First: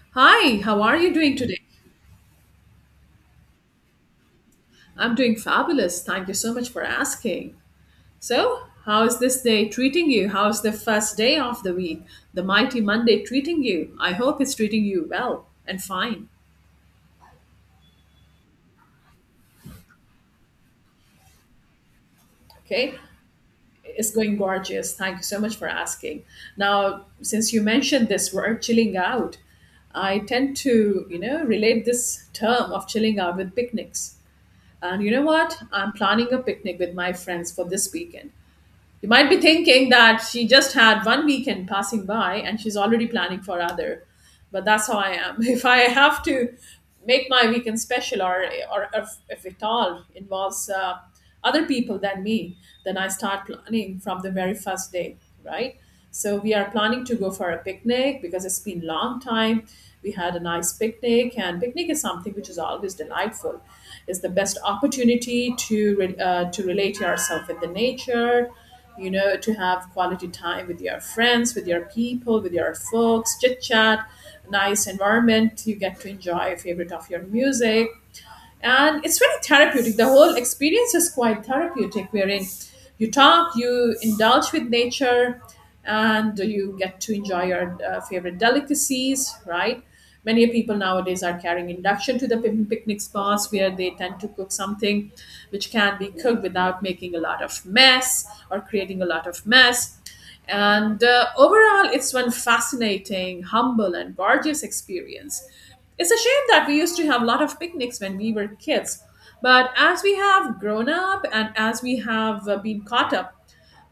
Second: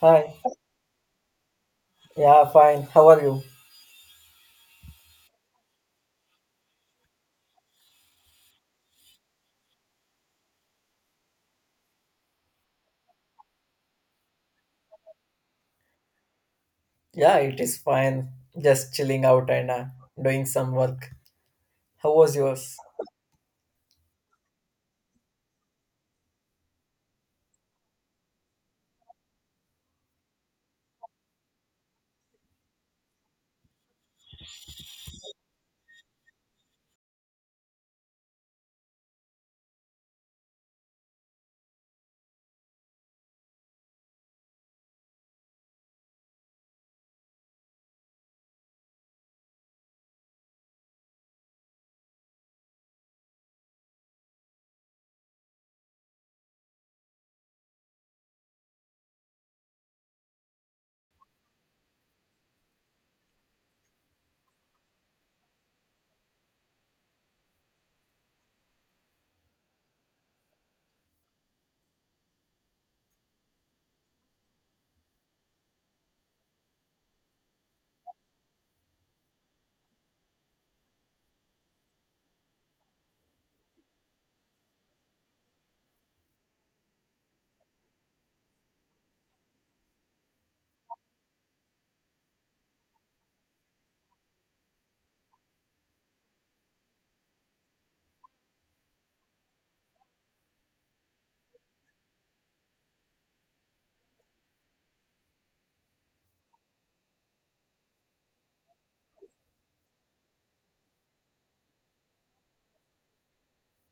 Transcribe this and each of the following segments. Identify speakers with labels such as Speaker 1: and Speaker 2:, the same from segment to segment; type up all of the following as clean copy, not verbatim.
Speaker 1: Hi.
Speaker 2: Hi, how are you doing today?
Speaker 1: Yeah, fine. How are you?
Speaker 2: I'm doing fabulous. Thank you so much for asking. So, how is this day treating you? How's the first day of the week? The mighty Monday treating you? I hope it's treating you well and fine.
Speaker 1: Yeah, it is fine. Just chilling out and doing some work. How was yours?
Speaker 2: Okay, it's going gorgeous. Thank you so much for asking. Now, since you mentioned this word chilling out, I tend to, you know, relate this term of chilling out with picnics. And you know what? I'm planning a picnic with my friends for this weekend. You might be thinking that she just had one weekend passing by and she's already planning for other. But that's how I am. If I have to make my weekend special or if it all involves other people than me, then I start planning from the very first day, right? So we are planning to go for a picnic because it's been long time. We had a nice picnic, and picnic is something which is always delightful. It's the best opportunity to to relate yourself with the nature, you know, to have quality time with your friends, with your people, with your folks, chit chat, nice environment. You get to enjoy a favorite of your music, and it's very therapeutic. The whole experience is quite therapeutic, wherein you talk, you indulge with nature, and you get to enjoy your favorite delicacies, right? Many people nowadays are carrying induction to the picnic spots, where they tend to cook something which can be cooked without making a lot of mess or creating a lot of mess, and overall, it's one fascinating, humble, and gorgeous experience. It's a shame that we used to have a lot of picnics when we were kids. But as we have grown up and as we have been caught up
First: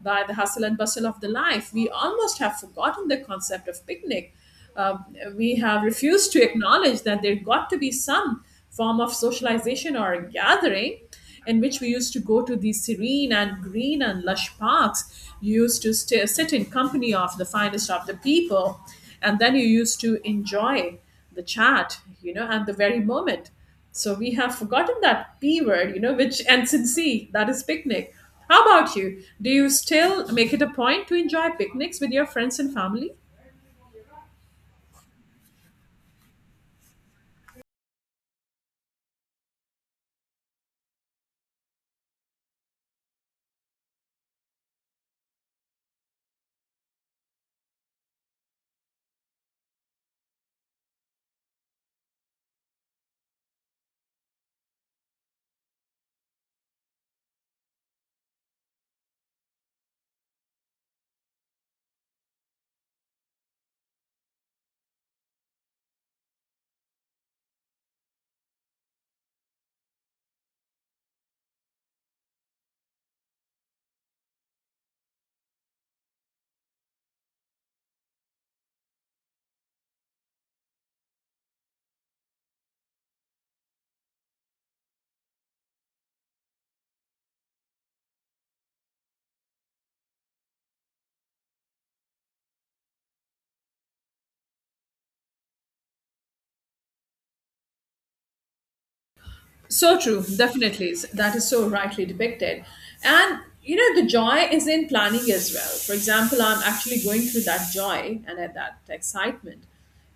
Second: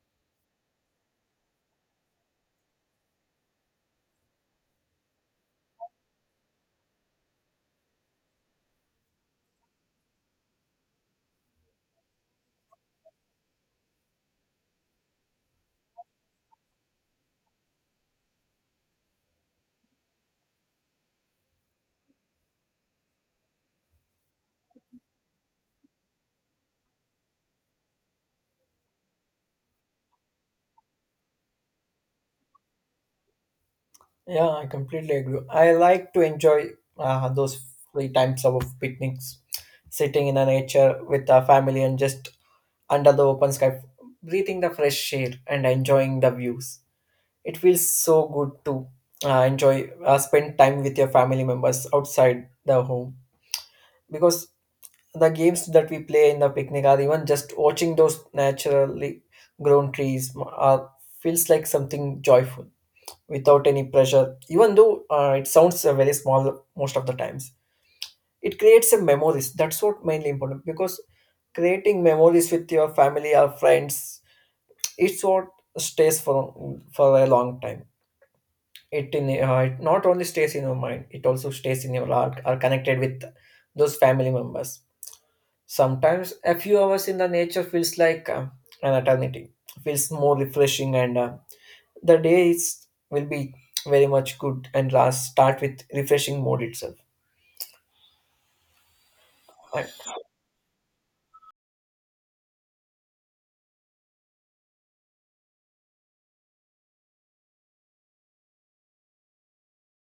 Speaker 2: by the hustle and bustle of the life, we almost have forgotten the concept of picnic. uh, we have refused to acknowledge that there got to be some form of socialization or gathering in which we used to go to these serene and green and lush parks. You used to stay, sit in company of the finest of the people, and then you used to enjoy the chat, you know, and the very moment. So we have forgotten that P word, you know, which ends in C, that is picnic. How about you? Do you still make it a point to enjoy picnics with your friends and family?
Speaker 1: Yeah, I completely agree. I like to enjoy those free times of picnics, sitting in the nature with our family and just under the open sky, breathing the fresh air and enjoying the views. It feels so good to spend time with your family members outside the home, because the games that we play in the picnic or even just watching those naturally grown trees feels like something joyful without any pressure, even though it sounds very small. Most of the times it creates a memories. That's what mainly important, because creating memories with your family or friends, it's what stays for a long time. It in uh, it not only stays in your mind, it also stays in your heart are connected with those family members. Sometimes a few hours in the nature feels like an eternity, feels more refreshing, and the will be very much good and last start with refreshing mode itself. Right.
Speaker 2: So true, definitely. That is so rightly depicted. And you know, the joy is in planning as well. For example, I'm actually going through that joy and at that excitement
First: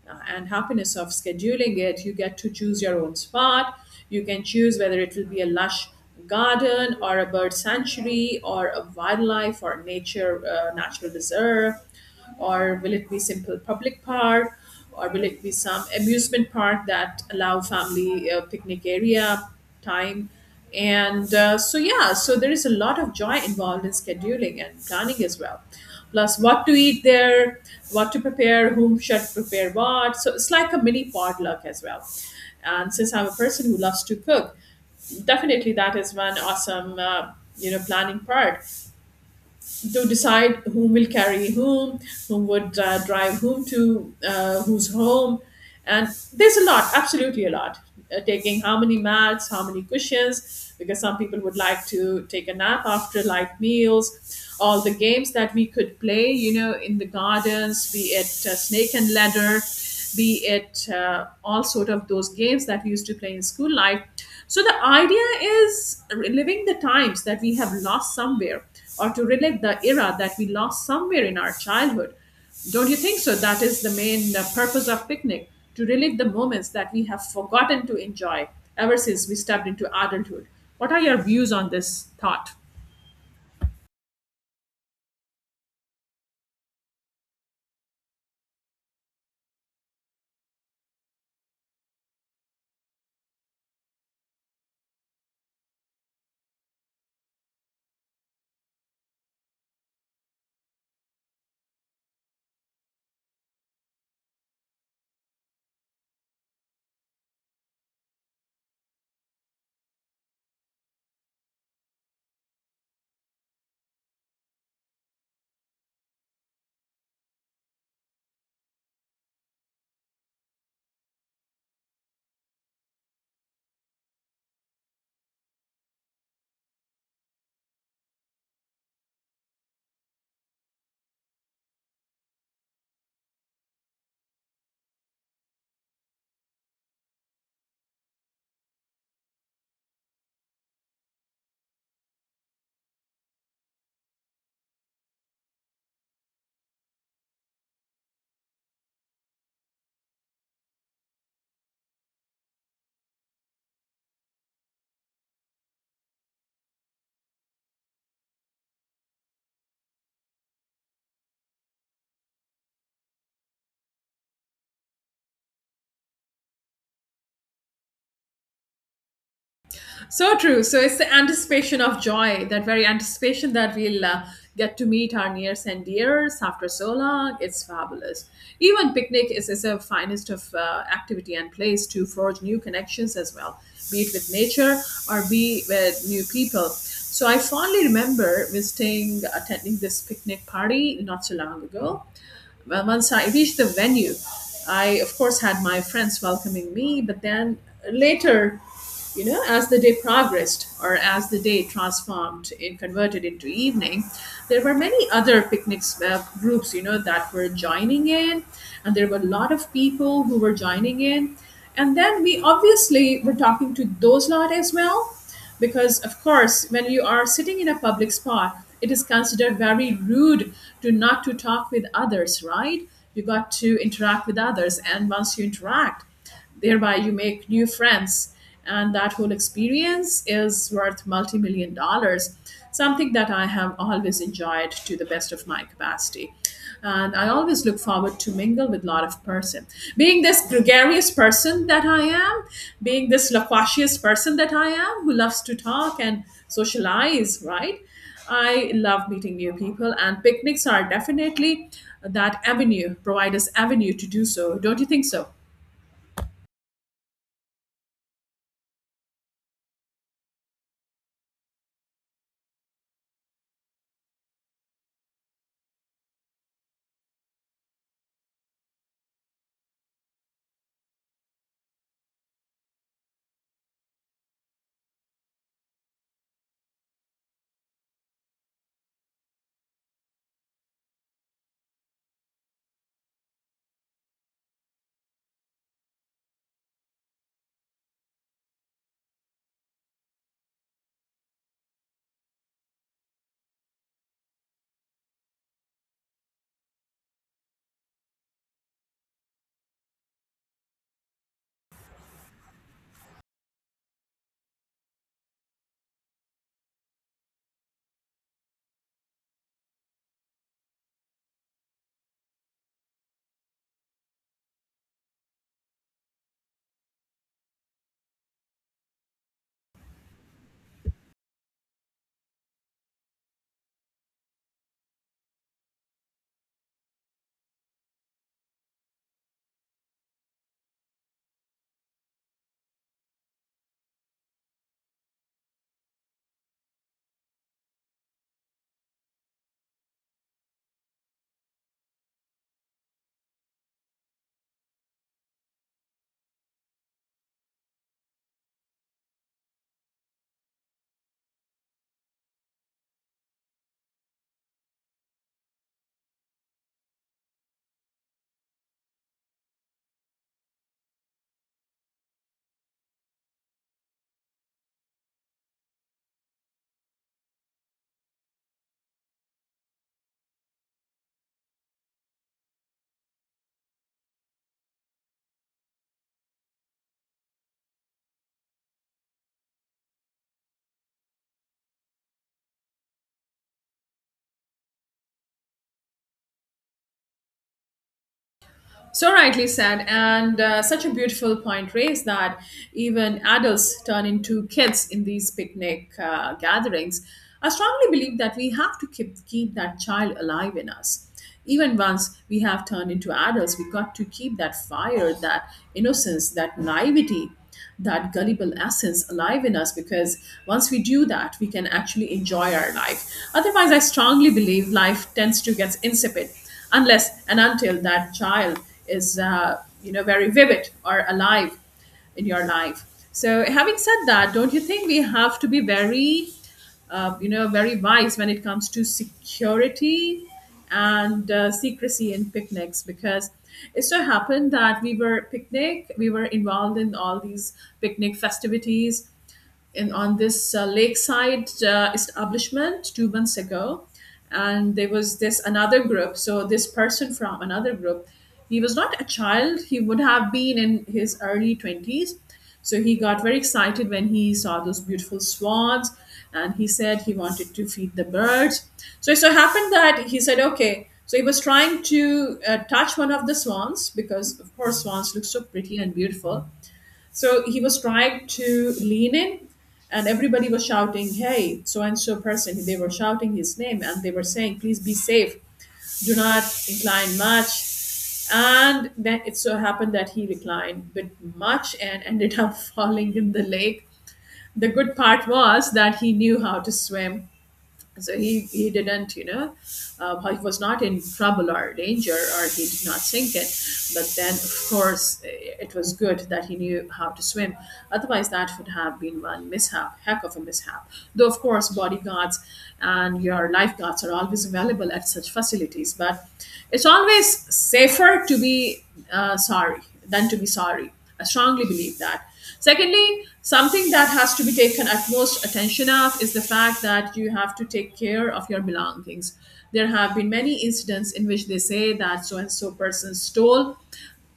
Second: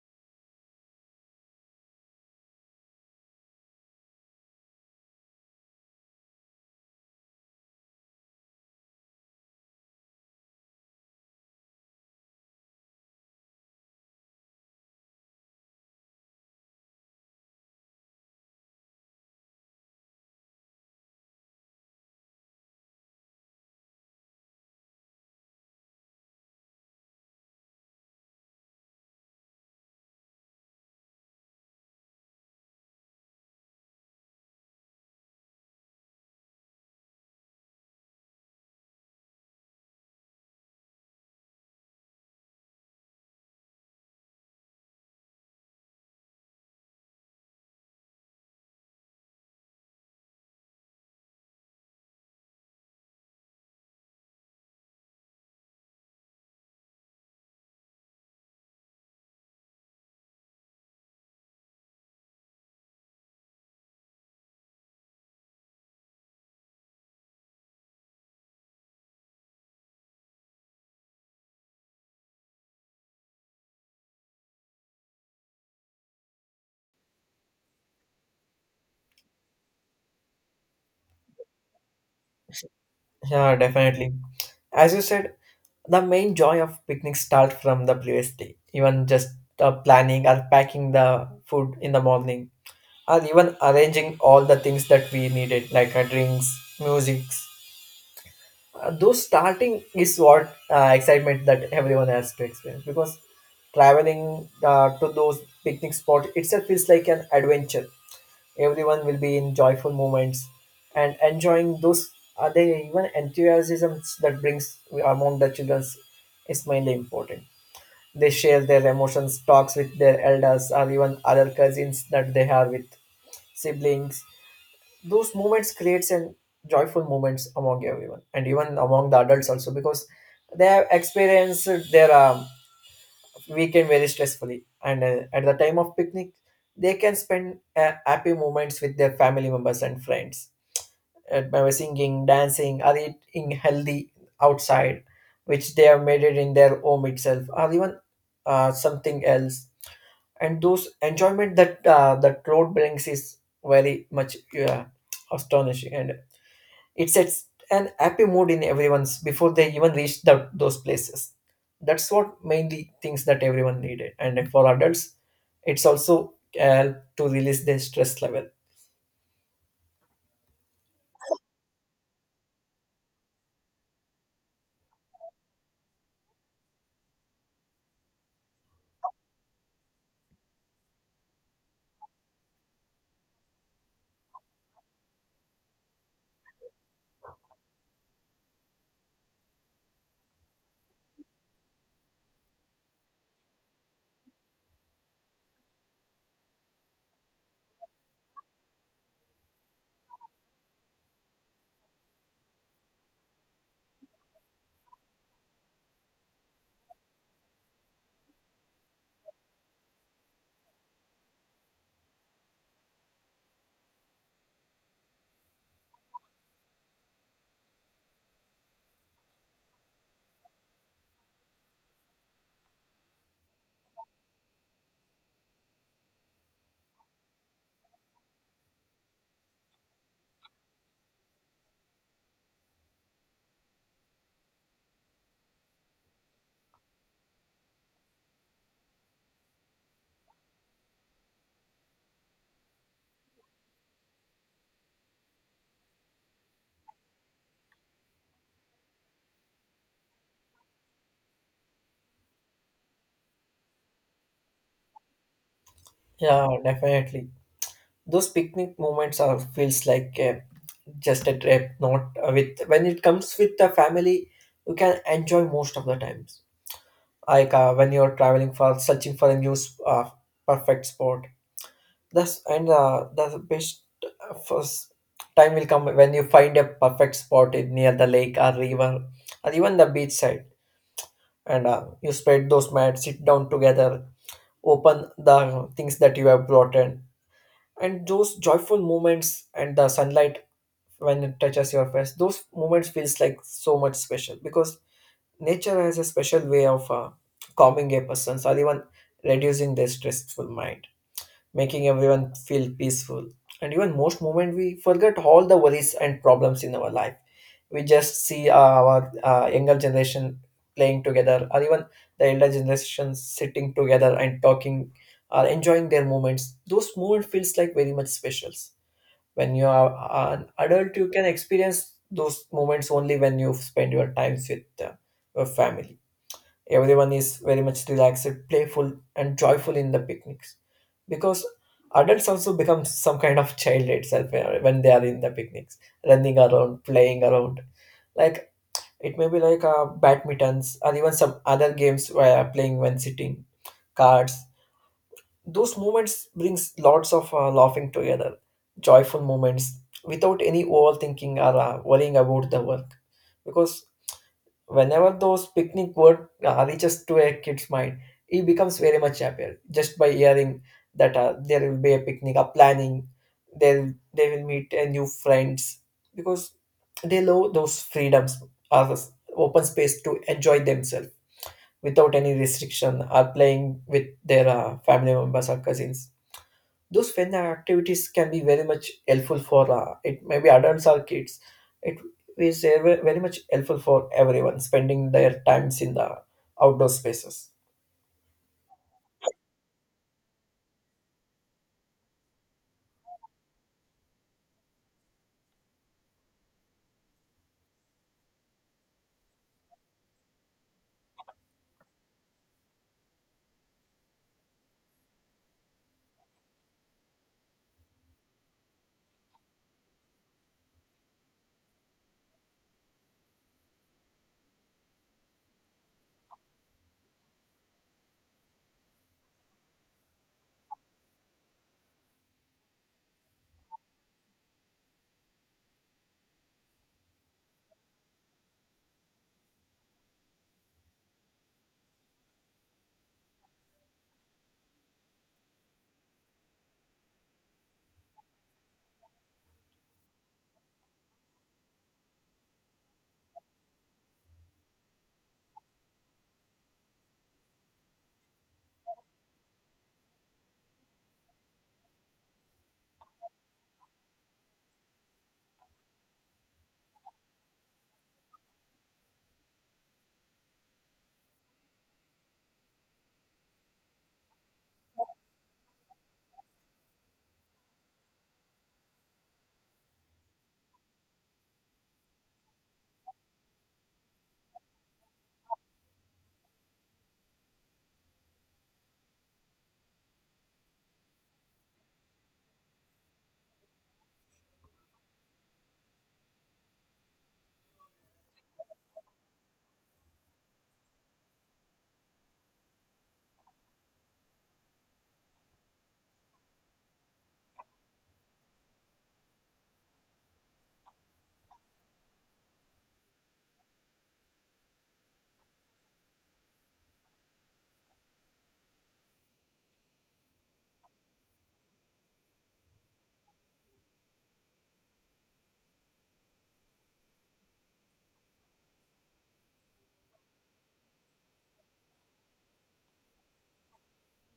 Speaker 2: and happiness of scheduling it. You get to choose your own spot. You can choose whether it will be a lush garden, or a bird sanctuary, or a wildlife or nature natural reserve, or will it be simple public park, or will it be some amusement park that allow family picnic area time. And so yeah, so there is a lot of joy involved in scheduling and planning as well, plus what to eat there, what to prepare, whom should prepare what. So it's like a mini potluck as well, and since I'm a person who loves to cook, definitely that is one awesome you know, planning part, to decide whom will carry whom, whom would drive whom to, who's home. And there's a lot, absolutely a lot. Taking how many mats, how many cushions, because some people would like to take a nap after light meals. All the games that we could play, you know, in the gardens, be it snake and ladder, be it all sort of those games that we used to play in school life. So the idea is reliving the times that we have lost somewhere, or to relive the era that we lost somewhere in our childhood. Don't you think so? That is the main purpose of picnic, to relive the moments that we have forgotten to enjoy ever since we stepped into adulthood. What are your views on this thought?
Speaker 1: Yeah, definitely. As you said, the main joy of picnic starts from the previous day, even just planning or packing the food in the morning, or even arranging all the things that we needed, like drinks, musics. Though starting is what excitement that everyone has to experience, because traveling to those picnic spots itself is like an adventure. Everyone will be in joyful moments and enjoying those are they even enthusiasms that brings among the children is mainly important. They share their emotions talks with their elders or even other cousins that they have with siblings. Those moments creates an joyful moments among everyone and even among the adults also, because they have experienced their weekend very stressfully, and at the time of picnic they can spend happy moments with their family members and friends by singing, dancing, or eating healthy outside, which they have made it in their home itself or even something else. And those enjoyment that road brings is very much uh, astonishing, and it sets an happy mood in everyone's before they even reach those places. That's what mainly things that everyone needed. And for adults, it's also help to release their stress level.
Speaker 2: So true. So it's the anticipation of joy, that very anticipation that we'll get to meet our nears and dears after so long. It's fabulous. Even picnic is a finest of activity and place to forge new connections as well, be it with nature or be with new people. So I fondly remember visiting, attending this picnic party not so long ago. Well, once I reached the venue, I of course had my friends welcoming me, but then later, you know, as the day progressed, or as the day transformed and converted into evening, there were many other picnics groups, you know, that were joining in, and there were a lot of people who were joining in, and then we obviously were talking to those lot as well. Because of course, when you are sitting in a public spot, it is considered very rude to not to talk with others, right? You got to interact with others, and once you interact, thereby, you make new friends, and that whole experience is worth multi million dollars, something that I have always enjoyed to the best of my capacity. And I always look forward to mingle with a lot of person. Being this gregarious person that I am, being this loquacious person that I am, who loves to talk and socialize, right? I love meeting new people, and picnics are definitely that avenue, provide us avenue to do so. Don't you think so?
Speaker 1: Yeah, definitely. Those picnic moments are feels like just a trip, not with. When it comes with the family, you can enjoy most of the times. Like when you're traveling for searching for a new perfect spot. That's the best first time will come when you find a perfect spot in near the lake or river or even the beach side, and you spread those mats, sit down together, open the things that you have brought in, and those joyful moments and the sunlight when it touches your face, those moments feels like so much special, because nature has a special way of calming a person's or even reducing their stressful mind, making everyone feel peaceful. And even most moment we forget all the worries and problems in our life. We just see our younger generation playing together, or even the elder generation sitting together and talking, or enjoying their moments. Those moments feels like very much specials. When you are an adult, you can experience those moments only when you spend your times with your family. Everyone is very much relaxed, playful, and joyful in the picnics, because adults also become some kind of child itself when they are in the picnics, running around, playing around, like it may be like badmintons or even some other games where playing when sitting cards. Those moments brings lots of laughing together, joyful moments without any overthinking or worrying about the work, because whenever those picnic word reaches to a kid's mind he becomes very much happier just by hearing that there will be a picnic a planning. They'll they will meet a new friends, because they love those freedoms or this open space to enjoy themselves without any restriction, or playing with their family members or cousins. Those fun activities can be very much helpful for it maybe adults or kids. It is very much helpful for everyone spending their times in the outdoor spaces.
Speaker 2: So rightly said, and such a beautiful point raised, that even adults turn into kids in these picnic gatherings. I strongly believe that we have to keep that child alive in us. Even once we have turned into adults, we got to keep that fire, that innocence, that naivety, that gullible essence alive in us, because once we do that, we can actually enjoy our life. Otherwise, I strongly believe life tends to get insipid unless and until that child is you know, very vivid or alive in your life. So having said that, don't you think we have to be very you know, very wise when it comes to security and secrecy in picnics? Because it so happened that we were involved in all these picnic festivities in on this lakeside establishment 2 months ago, and there was this another group. So this person from another group, he was not a child, he would have been in his early 20s. So he got very excited when he saw those beautiful swans, and he said he wanted to feed the birds. So it so happened that he said okay, so he was trying to touch one of the swans, because of course swans look so pretty and beautiful. So he was trying to lean in, and everybody was shouting, "Hey, so and so person." They were shouting his name and they were saying, "Please be safe, do not incline much." And then it so happened that he reclined but much and ended up falling in the lake. The good part was that he knew how to swim, so he didn't, you know, he was not in trouble or danger, or he did not sink it. But then, of course, it was good that he knew how to swim. Otherwise, that would have been one mishap, heck of a mishap. Though, of course, bodyguards and your lifeguards are always available at such facilities. But it's always safer to be sorry than to be sorry. I strongly believe that. Secondly, something that has to be taken utmost attention of is the fact that you have to take care of your belongings. There have been many incidents in which they say that so and so person stole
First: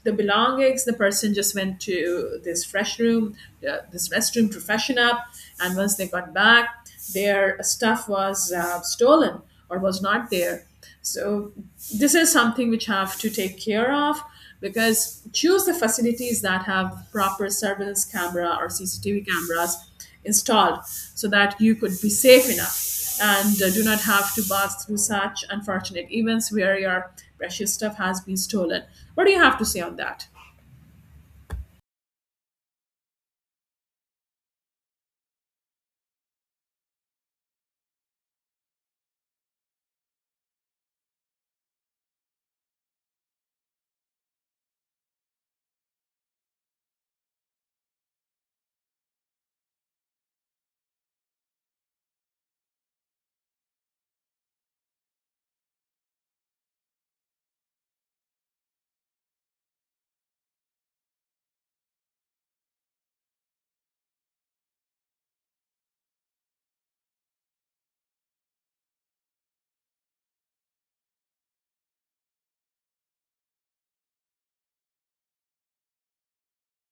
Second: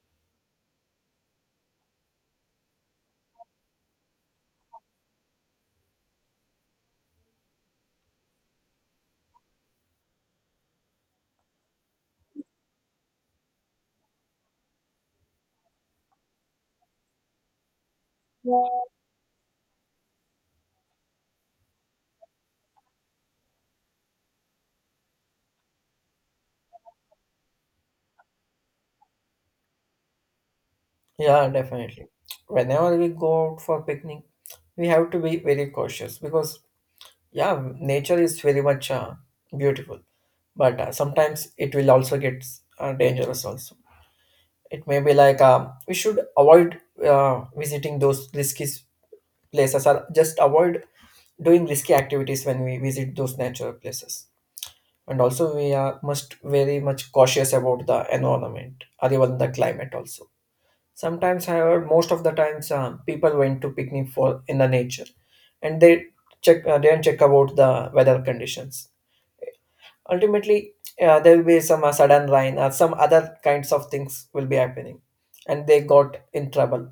Speaker 2: the belongings. The person just went to this fresh room, this restroom to freshen up, and once they got back, their stuff was stolen or was not there. So this is something which have to take care of, because choose the facilities that have proper surveillance camera or CCTV cameras installed, so that you could be safe enough and do not have to pass through such unfortunate events where your precious stuff has been stolen. What do you have to say on that?
Speaker 1: Yeah, definitely. Whenever we go out for picnic we have to be very cautious, because yeah, nature is very much beautiful, but sometimes it will also get dangerous also. It may be like we should avoid visiting those risky places or just avoid doing risky activities when we visit those natural places. And also we are must very much cautious about the environment or even the climate also. Sometimes, however, most of the times people went to picnic for in the nature and they check didn't check about the weather conditions. Ultimately, yeah, there will be some sudden rain or some other kinds of things will be happening and they got in trouble.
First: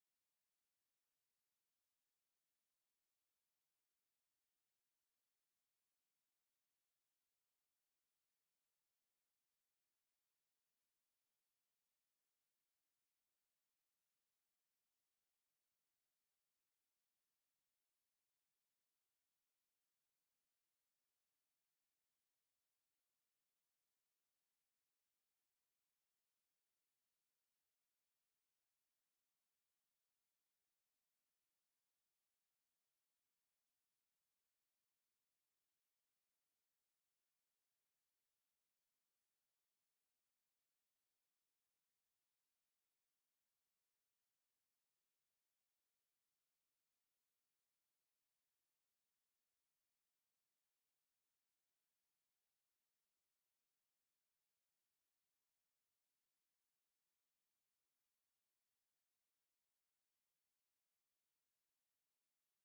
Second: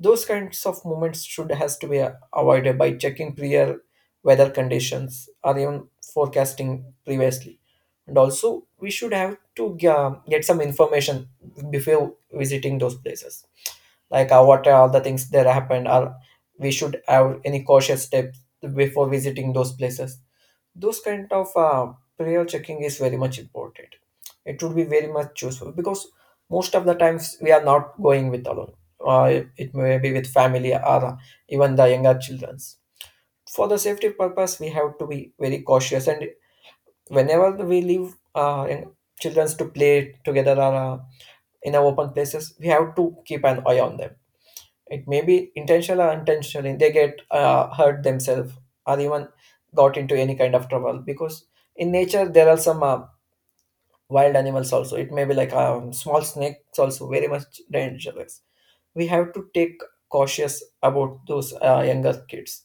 Speaker 1: Those kinds of moments should has to be avoided by checking prior weather conditions or even forecasting previously. And also we should have to get some information before visiting those places, like what are all the things that happened, or we should have any cautious steps before visiting those places. Those kind of player checking is very much important. It would be very much useful, because most of the times we are not going with alone. It may be with family or even the younger childrens. For the safety purpose we have to be very cautious, and whenever we leave children to play together or in our open places we have to keep an eye on them. It may be intentional or unintentionally they get hurt themselves or even got into any kind of trouble, because in nature there are some wild animals also. It may be like small snakes also very much dangerous. We have to take cautious about those younger kids.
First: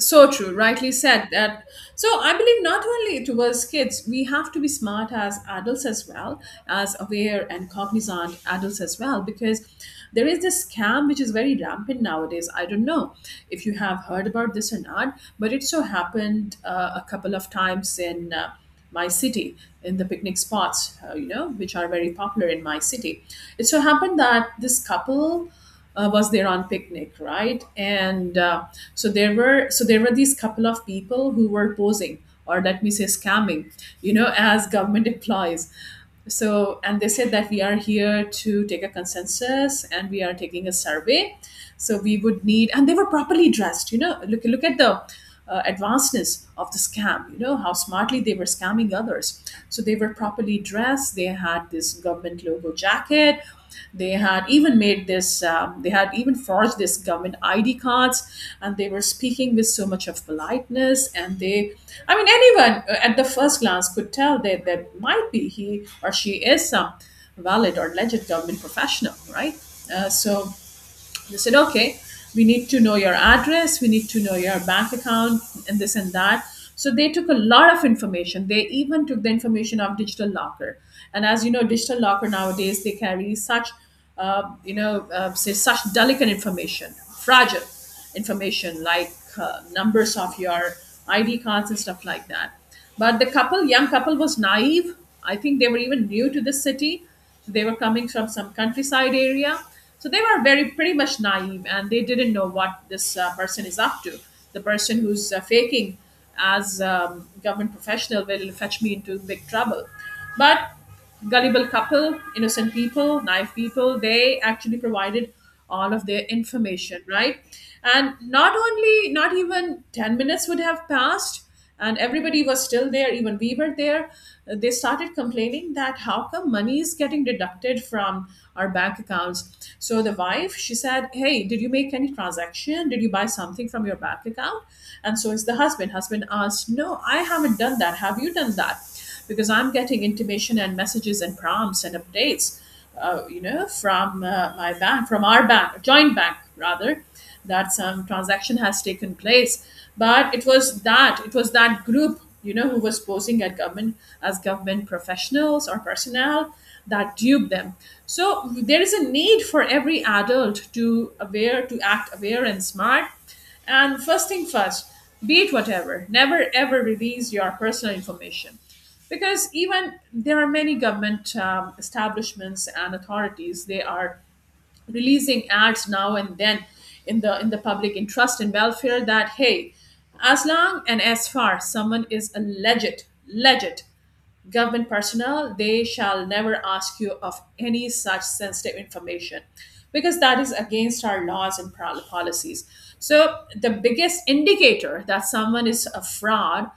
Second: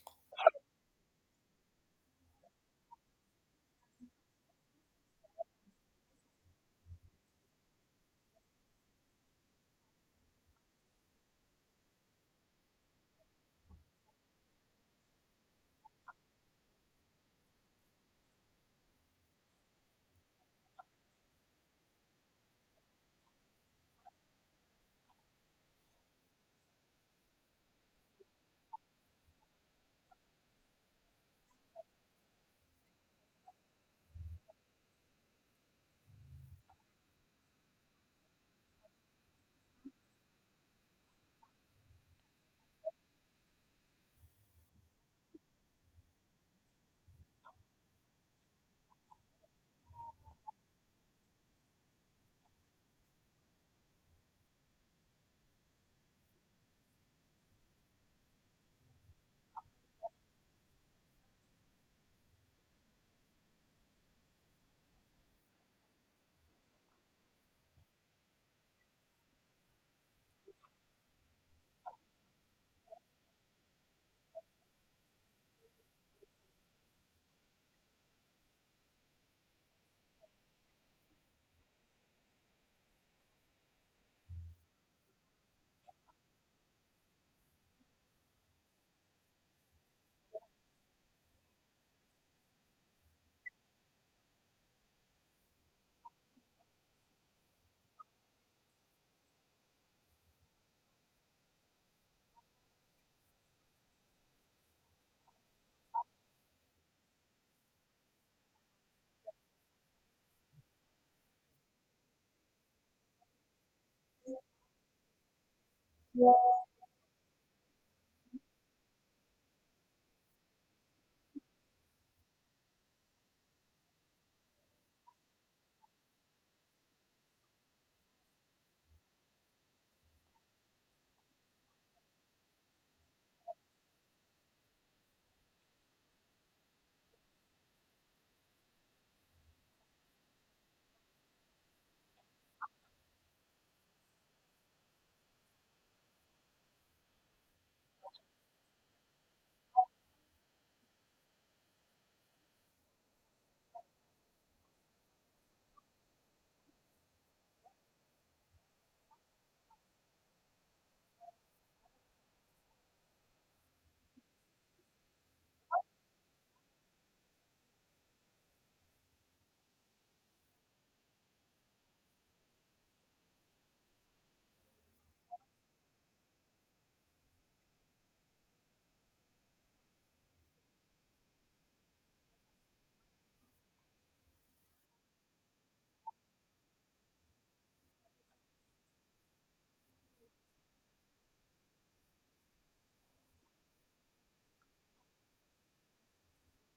Speaker 2: So true, rightly said that. So I believe not only towards kids, we have to be smart as adults as well, as aware and cognizant adults as well, because there is this scam which is very rampant nowadays. I don't know if you have heard about this or not, but it so happened a couple of times in my city, in the picnic spots, you know, which are very popular in my city. It so happened that this couple was there on picnic, right? And so there were these couple of people who were posing, or let me say scamming, you know, as government employees. So and they said that we are here to take a consensus and we are taking a survey. So we would need, and they were properly dressed. You know, look at the advancedness of the scam. You know how smartly they were scamming others. So they were properly dressed, they had this government logo jacket, they had even made this they had even forged this government ID cards, and they were speaking with so much of politeness. And they, I mean, anyone at the first glance could tell that that might be, he or she is some valid or legit government professional, right? So they said, okay, we need to know your address, we need to know your bank account, and this and that. So they took a lot of information. They even took the information of Digital Locker. And as you know, Digital Locker nowadays, they carry such, say, such delicate information, fragile information like numbers of your ID cards and stuff like that. But the couple, young couple, was naive. I think they were even new to the city, so they were coming from some countryside area. So they were very pretty much naive and they didn't know what this person is up to. The person who's faking as government professional will fetch me into big trouble. But gullible couple, innocent people, naive people, they actually provided all of their information, right? And not even 10 minutes would have passed, and everybody was still there, even we were there. They started complaining that how come money is getting deducted from our bank accounts. So the wife, she said, hey, did you make any transaction, did you buy something from your bank account? And so is the husband, asked, no, I haven't done that, have you done that? Because I'm getting intimation and messages and prompts and updates, from my bank, from our bank, joint bank rather, that some transaction has taken place. But it was that group, you know, who was posing at government, as government professionals or personnel, that duped them. So there is a need for every adult to aware, to act aware and smart. And first thing first, be it whatever, never ever release your personal information. Because even there are many government establishments and authorities, they are releasing ads now and then in the public interest and welfare that, hey, as long and as far someone is a legit government personnel, they shall never ask you of any such sensitive information, because that is against our laws and policies. So the biggest indicator that someone is a fraudster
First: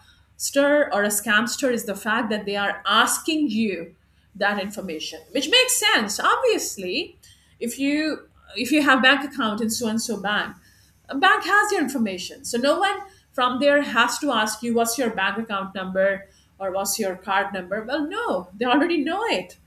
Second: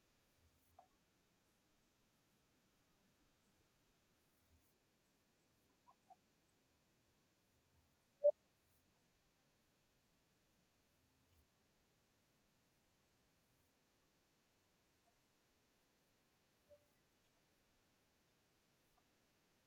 Speaker 2: or a scamster is the fact that they are asking you that information, which makes sense, obviously. If you if you have bank account in so and so bank, a bank has your information, so no one from there has to ask you what's your bank account number or what's your card number. Well, no, they already know it,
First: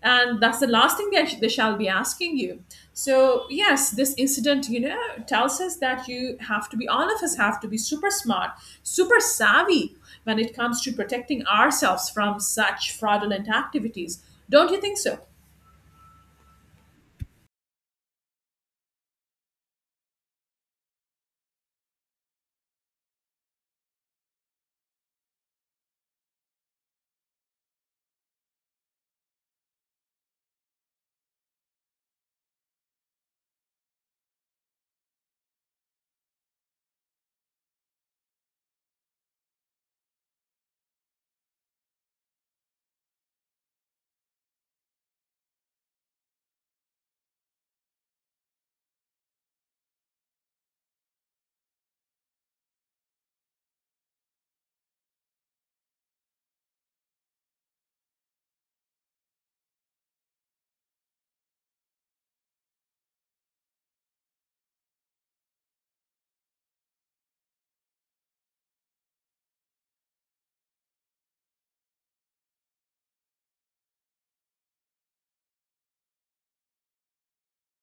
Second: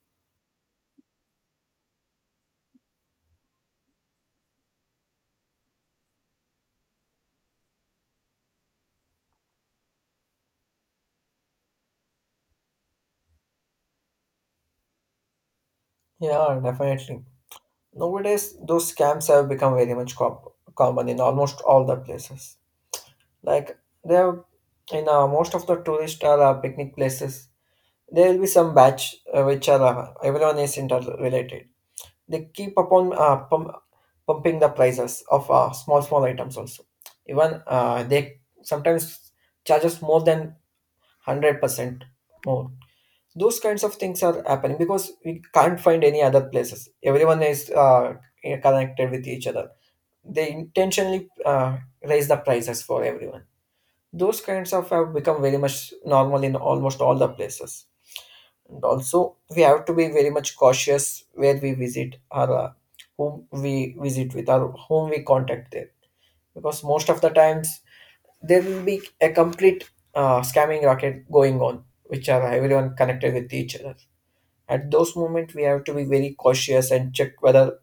Speaker 2: and that's the last thing they shall be asking you. So yes, this incident, you know, tells us that you have to be, all of us have to be super smart, super savvy when it comes to protecting ourselves from such fraudulent activities. Don't you think so?
Speaker 1: Yeah, definitely. Nowadays, those scams have become very much common in almost all the places. Like they have in most of the tourist or picnic places, there will be some batch which are everyone is interrelated. They keep upon pumping the prices of small small items also. Even they sometimes charges more than 100% more. Those kinds of things are happening because we can't find any other places. Everyone is connected with each other. They intentionally raise the prices for everyone. Those kinds of have become very much normal in almost all the places, and also we have to be very much cautious where we visit, or whom we visit with, or whom we contact there, because most of the times there will be a complete scamming racket going on which are everyone connected with each other. At those moments we have to be very cautious and check whether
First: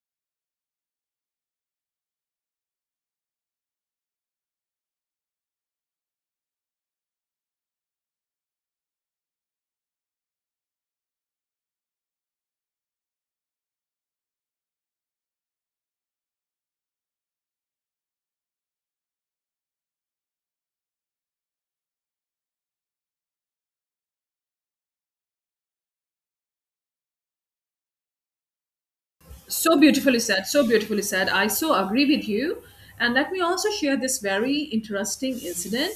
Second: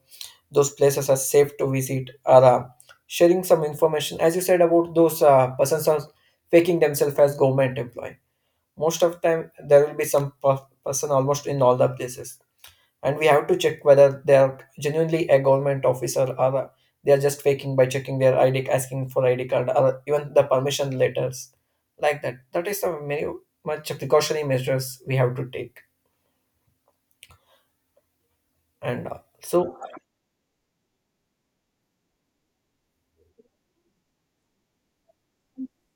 Speaker 1: those places are safe to visit, or sharing some information, as you said, about those persons are faking themselves as government employee. Most of the time there will be some person almost in all the places, and we have to check whether they are genuinely a government officer, or they are just faking, by checking their ID, asking for ID card or even the permission letters, like that. That is the many much precautionary measures we have to take, and
Speaker 2: So
Speaker 1: so.
Speaker 2: beautifully said. So beautifully said. I so agree with you. And let me also share this very interesting incident.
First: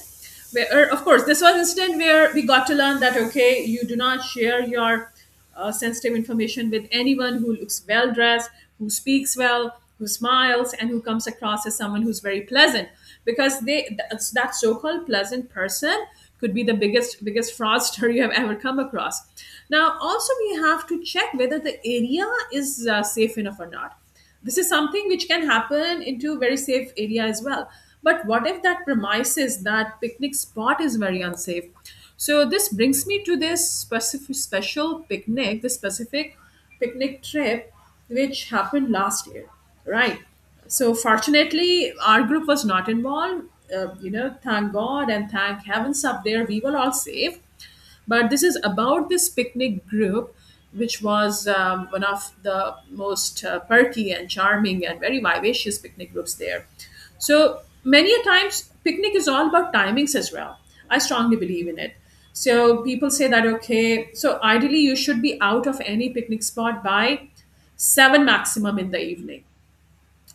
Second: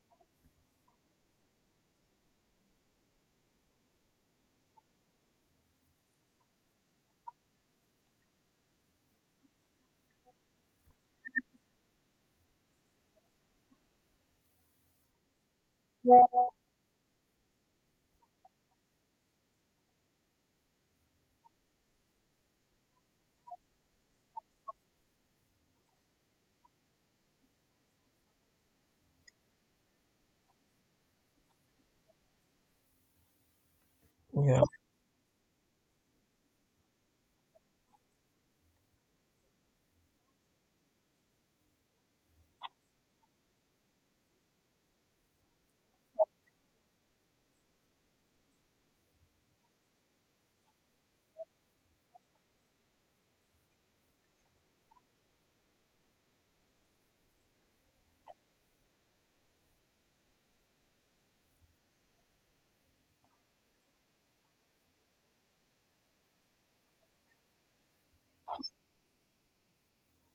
Speaker 2: Where, of course, this was incident where we got to learn that, okay, you do not share your sensitive information with anyone who looks well dressed, who speaks well, who smiles, and who comes across as someone who's very pleasant, because they that's that so-called pleasant person could be the biggest fraudster you have ever come across. Now also we have to check whether the area is safe enough or not. This is something which can happen into very safe area as well. But what if that premises, that picnic spot, is very unsafe? So this brings me to this specific
Speaker 1: yeah
Speaker 2: special picnic, this specific picnic trip, which happened last year, right? So fortunately our group was not involved. Thank god and thank heavens up there, we were all safe. But this is about this picnic group, which was one of the most perky and charming and very vivacious picnic groups there. So many a times picnic is all about timings as well. I strongly believe in it. So people say that, okay, so ideally you should be out of any picnic spot by 7 maximum in the evening.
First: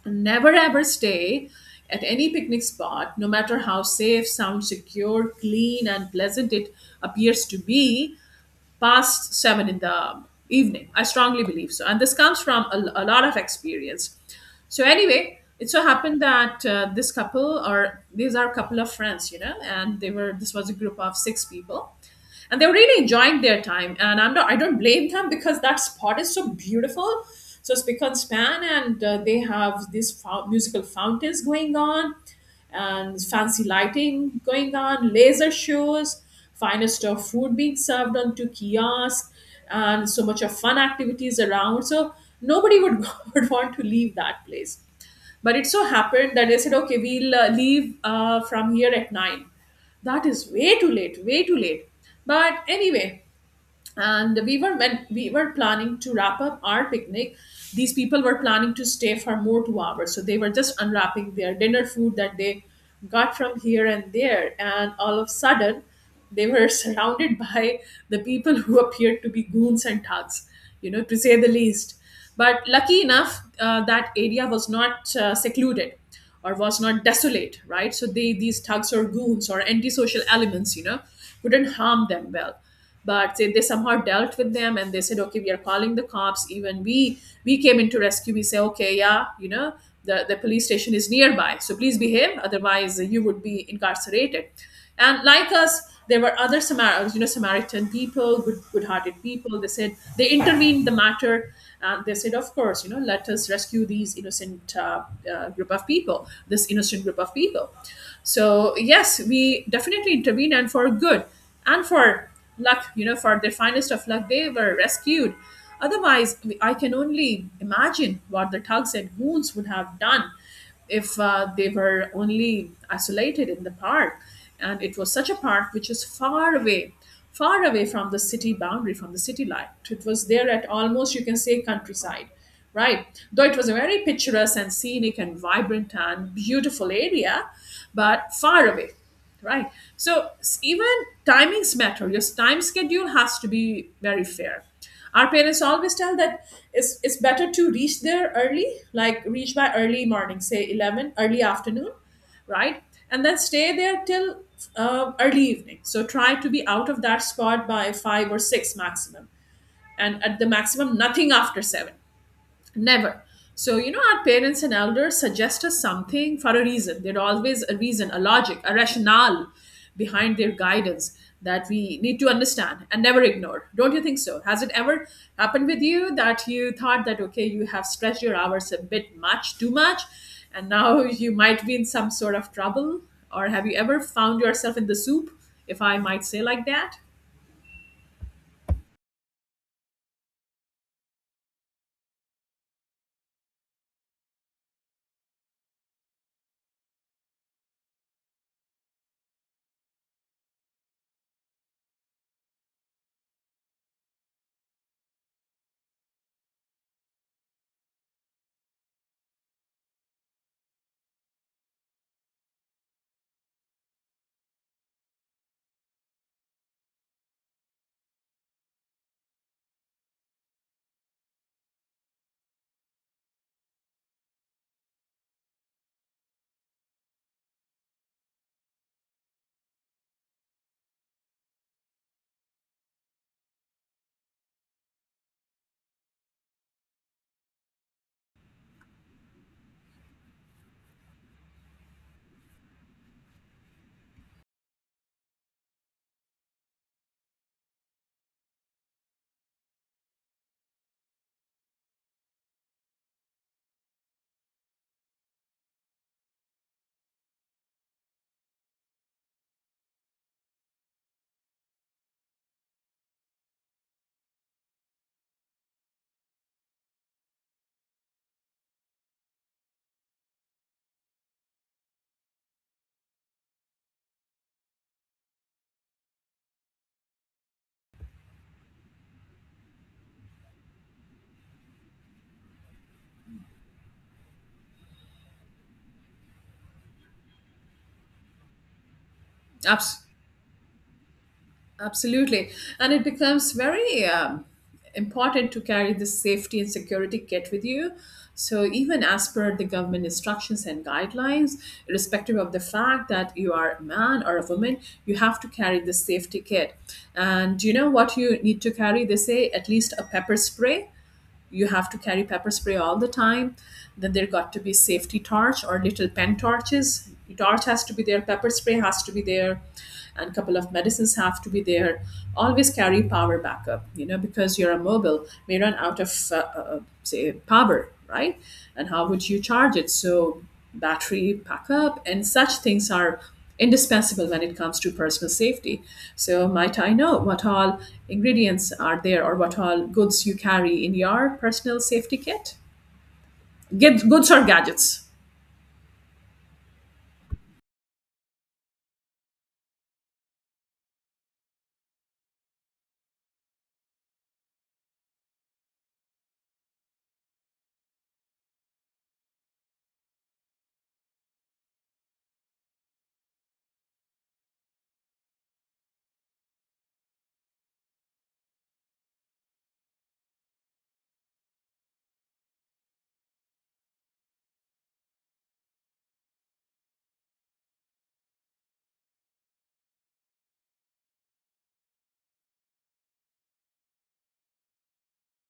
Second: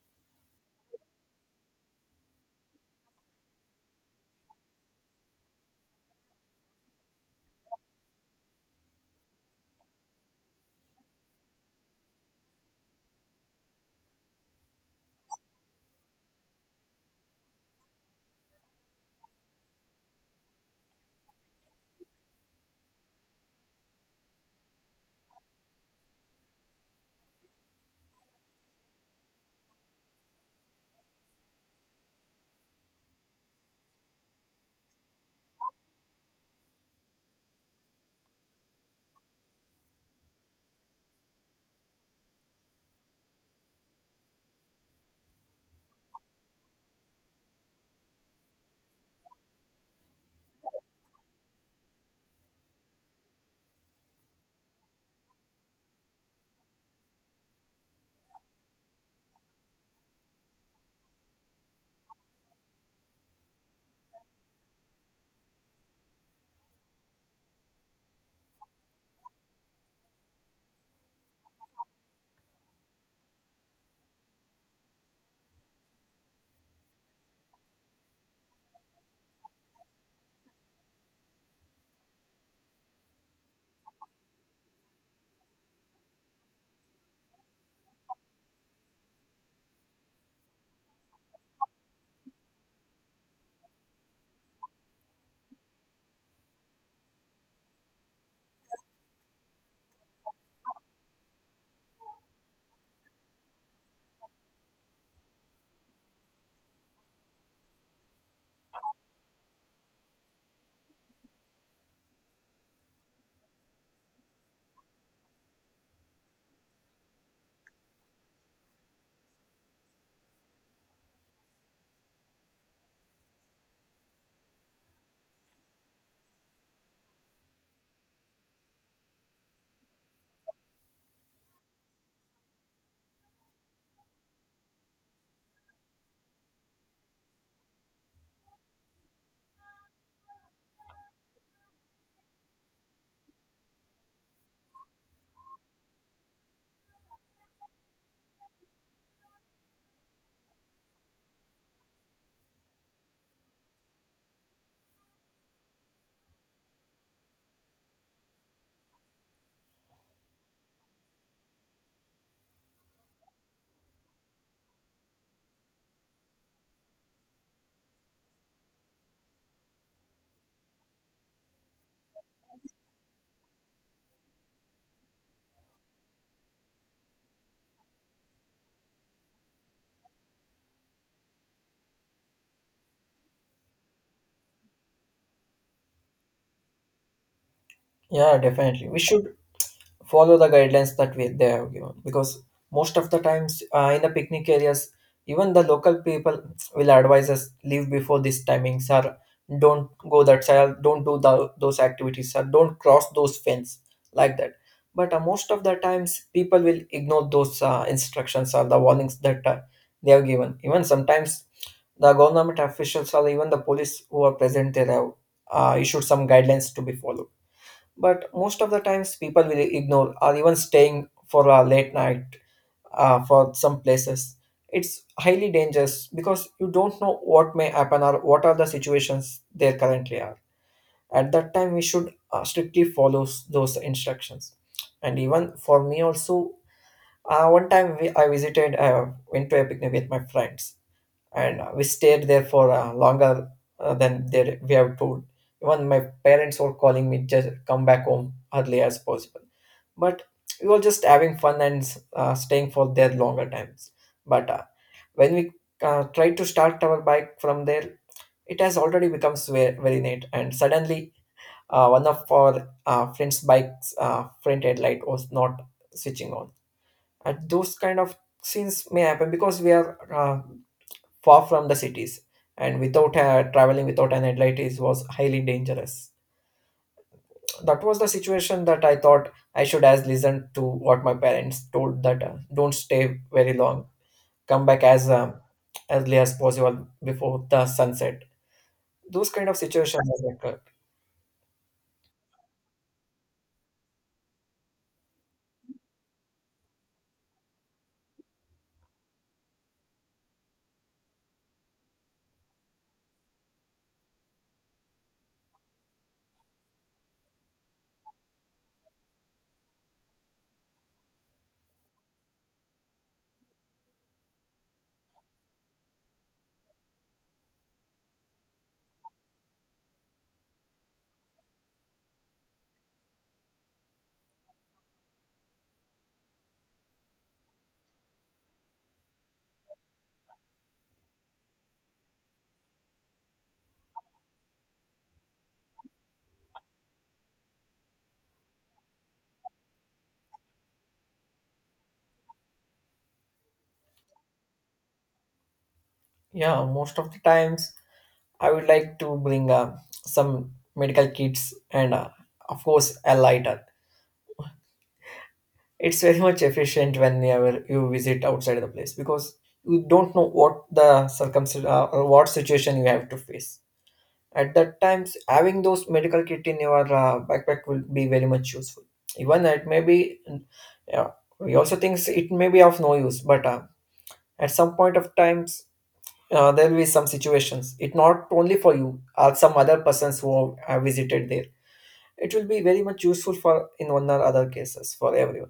Speaker 2: Never ever stay at any picnic spot, no matter how safe, sound secure, clean, and pleasant it appears to be, past seven in the evening. I strongly believe so. And this comes from a lot of experience. So, anyway, it so happened that this couple, or these are a couple of friends, you know, and they were, this was a group of six people. And they were really enjoying their time. And I don't blame them because that spot is so beautiful. So, it's spick and span, and they have these musical fountains going on and fancy lighting going on, laser shows, finest of food being served onto kiosks, and so much of fun activities around. So nobody would, would want to leave that place. But it so happened that they said, okay, we'll leave from here at 9. That is way too late, way too late. But anyway, and we were, when we were planning to wrap up our picnic, these people were planning to stay for more 2 hours. So they were just unwrapping their dinner food that they got from here and there, and all of a sudden they were surrounded by the people who appeared to be goons and thugs, you know, to say the least. But lucky enough, that area was not secluded or was not desolate, right? So they, these thugs or goons or antisocial elements, you know, couldn't harm them, well. But they somehow dealt with them, and they said, okay, we are calling the cops. Even we came into rescue, we say, okay, yeah, you know, the police station is nearby, so please behave, otherwise you would be incarcerated. And like us, there were other you know, samaritan people, good-hearted people, they said, they intervened the matter, and they said, of course, you know, let us rescue these innocent group of people, this innocent group of people. So yes, we definitely intervene, and for good and for luck, you know, for their finest of luck, they were rescued. Otherwise, I mean, I can only imagine what the thugs and goons would have done if they were only isolated in the park. And it was such a park which is far away, far away from the city boundary, from the city light. It was there at almost, you can say, countryside, right? Though it was a very picturesque and scenic and vibrant and beautiful area, but far away, right? So even timings matter. Your time schedule has to be very fair. Our parents always tell that it's better to reach there early, like reach by early morning, say 11, early afternoon, right? And then stay there till early evening, so try to be out of that spot by 5 or 6 maximum, and at the maximum nothing after 7. Never. So, you know, our parents and elders suggest us something for a reason. There's always a reason, a logic, a rationale behind their guidance that we need to understand and never ignore. Don't you think so? Has it ever happened with you that you thought that, okay, you have stretched your hours a bit much, too much, and now you might be in some sort of trouble? Or have you ever found yourself in the soup, if I might say like that?
Speaker 1: yeah definitely, we should follow the guidelines that they have given, because most of the times in the picnic areas even the local people will advise us, leave before this timing, sir, don't go that side, don't do those activities, sir, don't cross those fence, like that. But most of the times people will ignore those instructions or the warnings that they have given. Even sometimes the government officials or even the police who are present there have issued some guidelines to be followed, but most of the times people will ignore, or even staying for a late night for some places it's highly dangerous, because you don't know what may happen or what are the situations there currently are. At that time we should strictly follow those instructions. And even for me also, one time we, I visited I went to a picnic with my friends, and we stayed there for longer than we have told. Even my parents were calling me, just come back home early as possible. But we were just having fun and staying for their longer times. But when we tried to start our bike from there, it has already become very, very late. And suddenly, one of our friend's bike's front headlight was not switching on. And those kind of scenes may happen because we are far from the cities, and without traveling without an headlight is was highly dangerous. That was the situation that I thought I should as listen to what my parents told, that don't stay very long, come back as early as possible, before the sunset. Those kind of
Speaker 2: Absolutely.
Speaker 1: situations occur.
Speaker 2: Absolutely. And it becomes very important to carry this safety and security kit with you. So, even as per the government instructions and guidelines, irrespective of the fact that you are a man or a woman, you have to carry this safety kit. And do you know what you need to carry? They say at least a pepper spray. You have to carry pepper spray all the time. Then there got to be safety torch or little pen torches. Torch has to be there, pepper spray has to be there, and couple of medicines have to be there. Always carry power backup, you know, because you're a mobile may run out of say, power, right? And how would you charge it? So battery backup, and such things are indispensable when it comes to personal safety. So, might I know what all ingredients are there or what all goods you carry in your personal safety kit? Goods or gadgets?
Speaker 1: Yeah, most of the times I would like to bring some medical kits and, of course, a lighter. It's very much efficient whenever you visit outside the place, because you don't know what the circumstance or what situation you have to face. At that times, having those medical kit in your backpack will be very much useful. Even it may be, yeah, we also thinks it may be of no use, but at some point of times, there will be some situations. It not only for you, or some other persons who have visited there, it will be very much useful for in one or other cases for everyone.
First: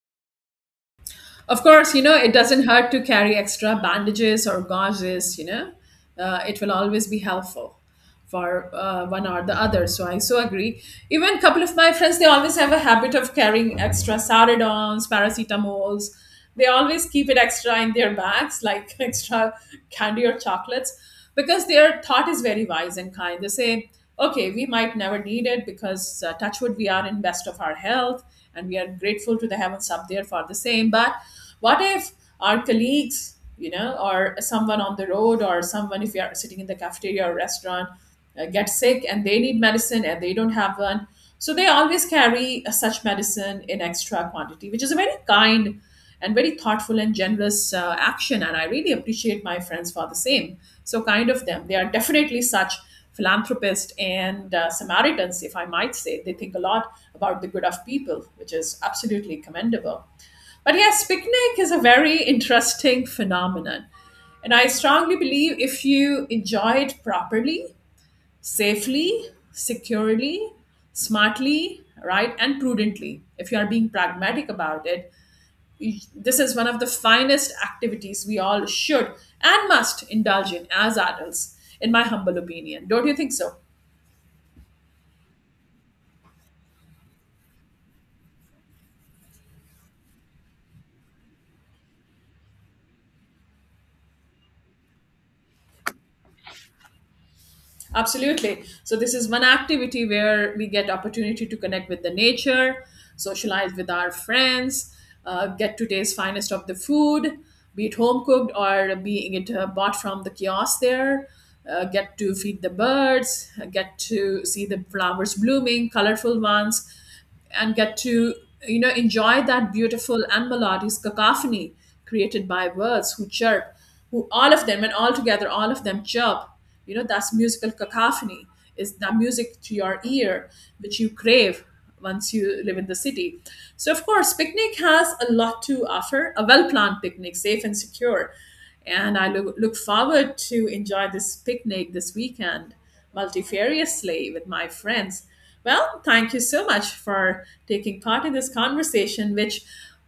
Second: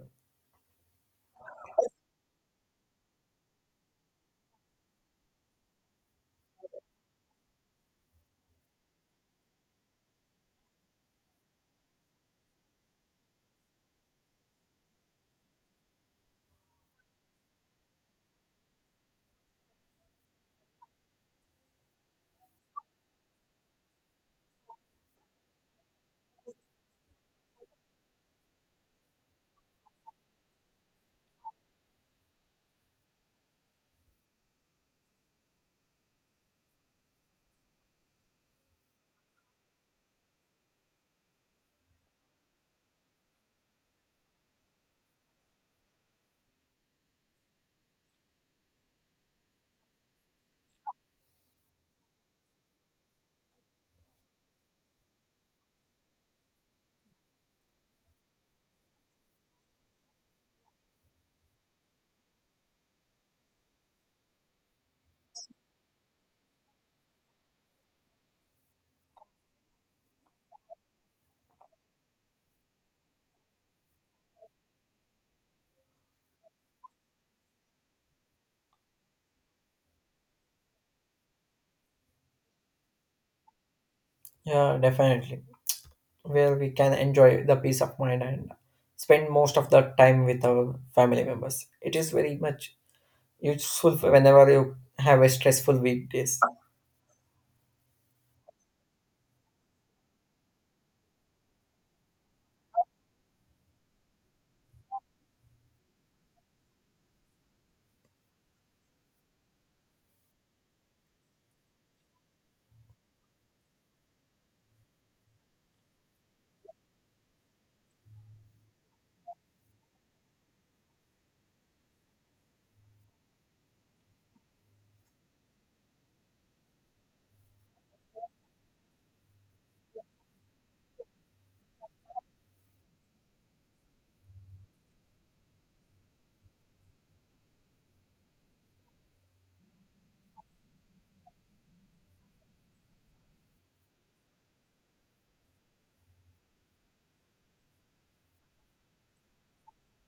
Speaker 2: Of course, you know, it doesn't hurt to carry extra bandages or gauges, you know, it will always be helpful for one or the other. So I so agree. Even a couple of my friends, they always have a habit of carrying extra saridons, paracetamols. They always keep it extra in their bags, like extra candy or chocolates, because their thought is very wise and kind. They say, okay, we might never need it because touch wood, we are in best of our health and we are grateful to the heavens up there for the same. But what if our colleagues, you know, or someone on the road, or someone, if you are sitting in the cafeteria or restaurant, get sick and they need medicine and they don't have one? So they always carry such medicine in extra quantity, which is a very kind and very thoughtful and generous action. And I really appreciate my friends for the same. So kind of them. They are definitely such philanthropists and Samaritans, if I might say. They think a lot about the good of people, which is absolutely commendable. But yes, picnic is a very interesting phenomenon. And I strongly believe if you enjoy it properly, safely, securely, smartly, right, and prudently, if you are being pragmatic about it, this is one of the finest activities we all should and must indulge in as adults, in my humble opinion. Don't you think so?
Speaker 1: Yeah, definitely, where we can enjoy the peace of mind and spend most of the time with our family members. It is very much useful whenever you have a stressful weekdays.
Speaker 2: Absolutely. So this is one activity where we get opportunity to connect with the nature, socialize with our friends, get today's finest of the food, be it home cooked or being it bought from the kiosk there. Get to feed the birds, get to see the flowers blooming, colorful ones, and get to, you know, enjoy that beautiful and melodious cacophony created by birds who chirp, who all of them, and all together all of them chirp, you know. That's musical cacophony. Is that music to your ear which you crave once you live in the city? So of course picnic has a lot to offer, a well planned picnic, safe and secure. And I look forward to enjoy this picnic this weekend multifariously with my friends. Well, thank you so much for taking part in this conversation, which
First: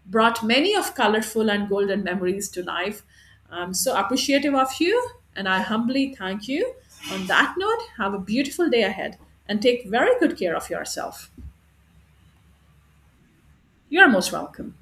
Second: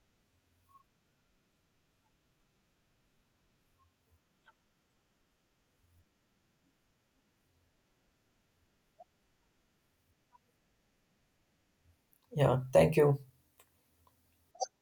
Speaker 2: brought many of colorful and golden memories to life. I'm so appreciative of you, and I humbly thank you. On that note, have a beautiful day ahead and take very good care of yourself.
Speaker 1: Yeah, thank you.
Speaker 2: You're most welcome.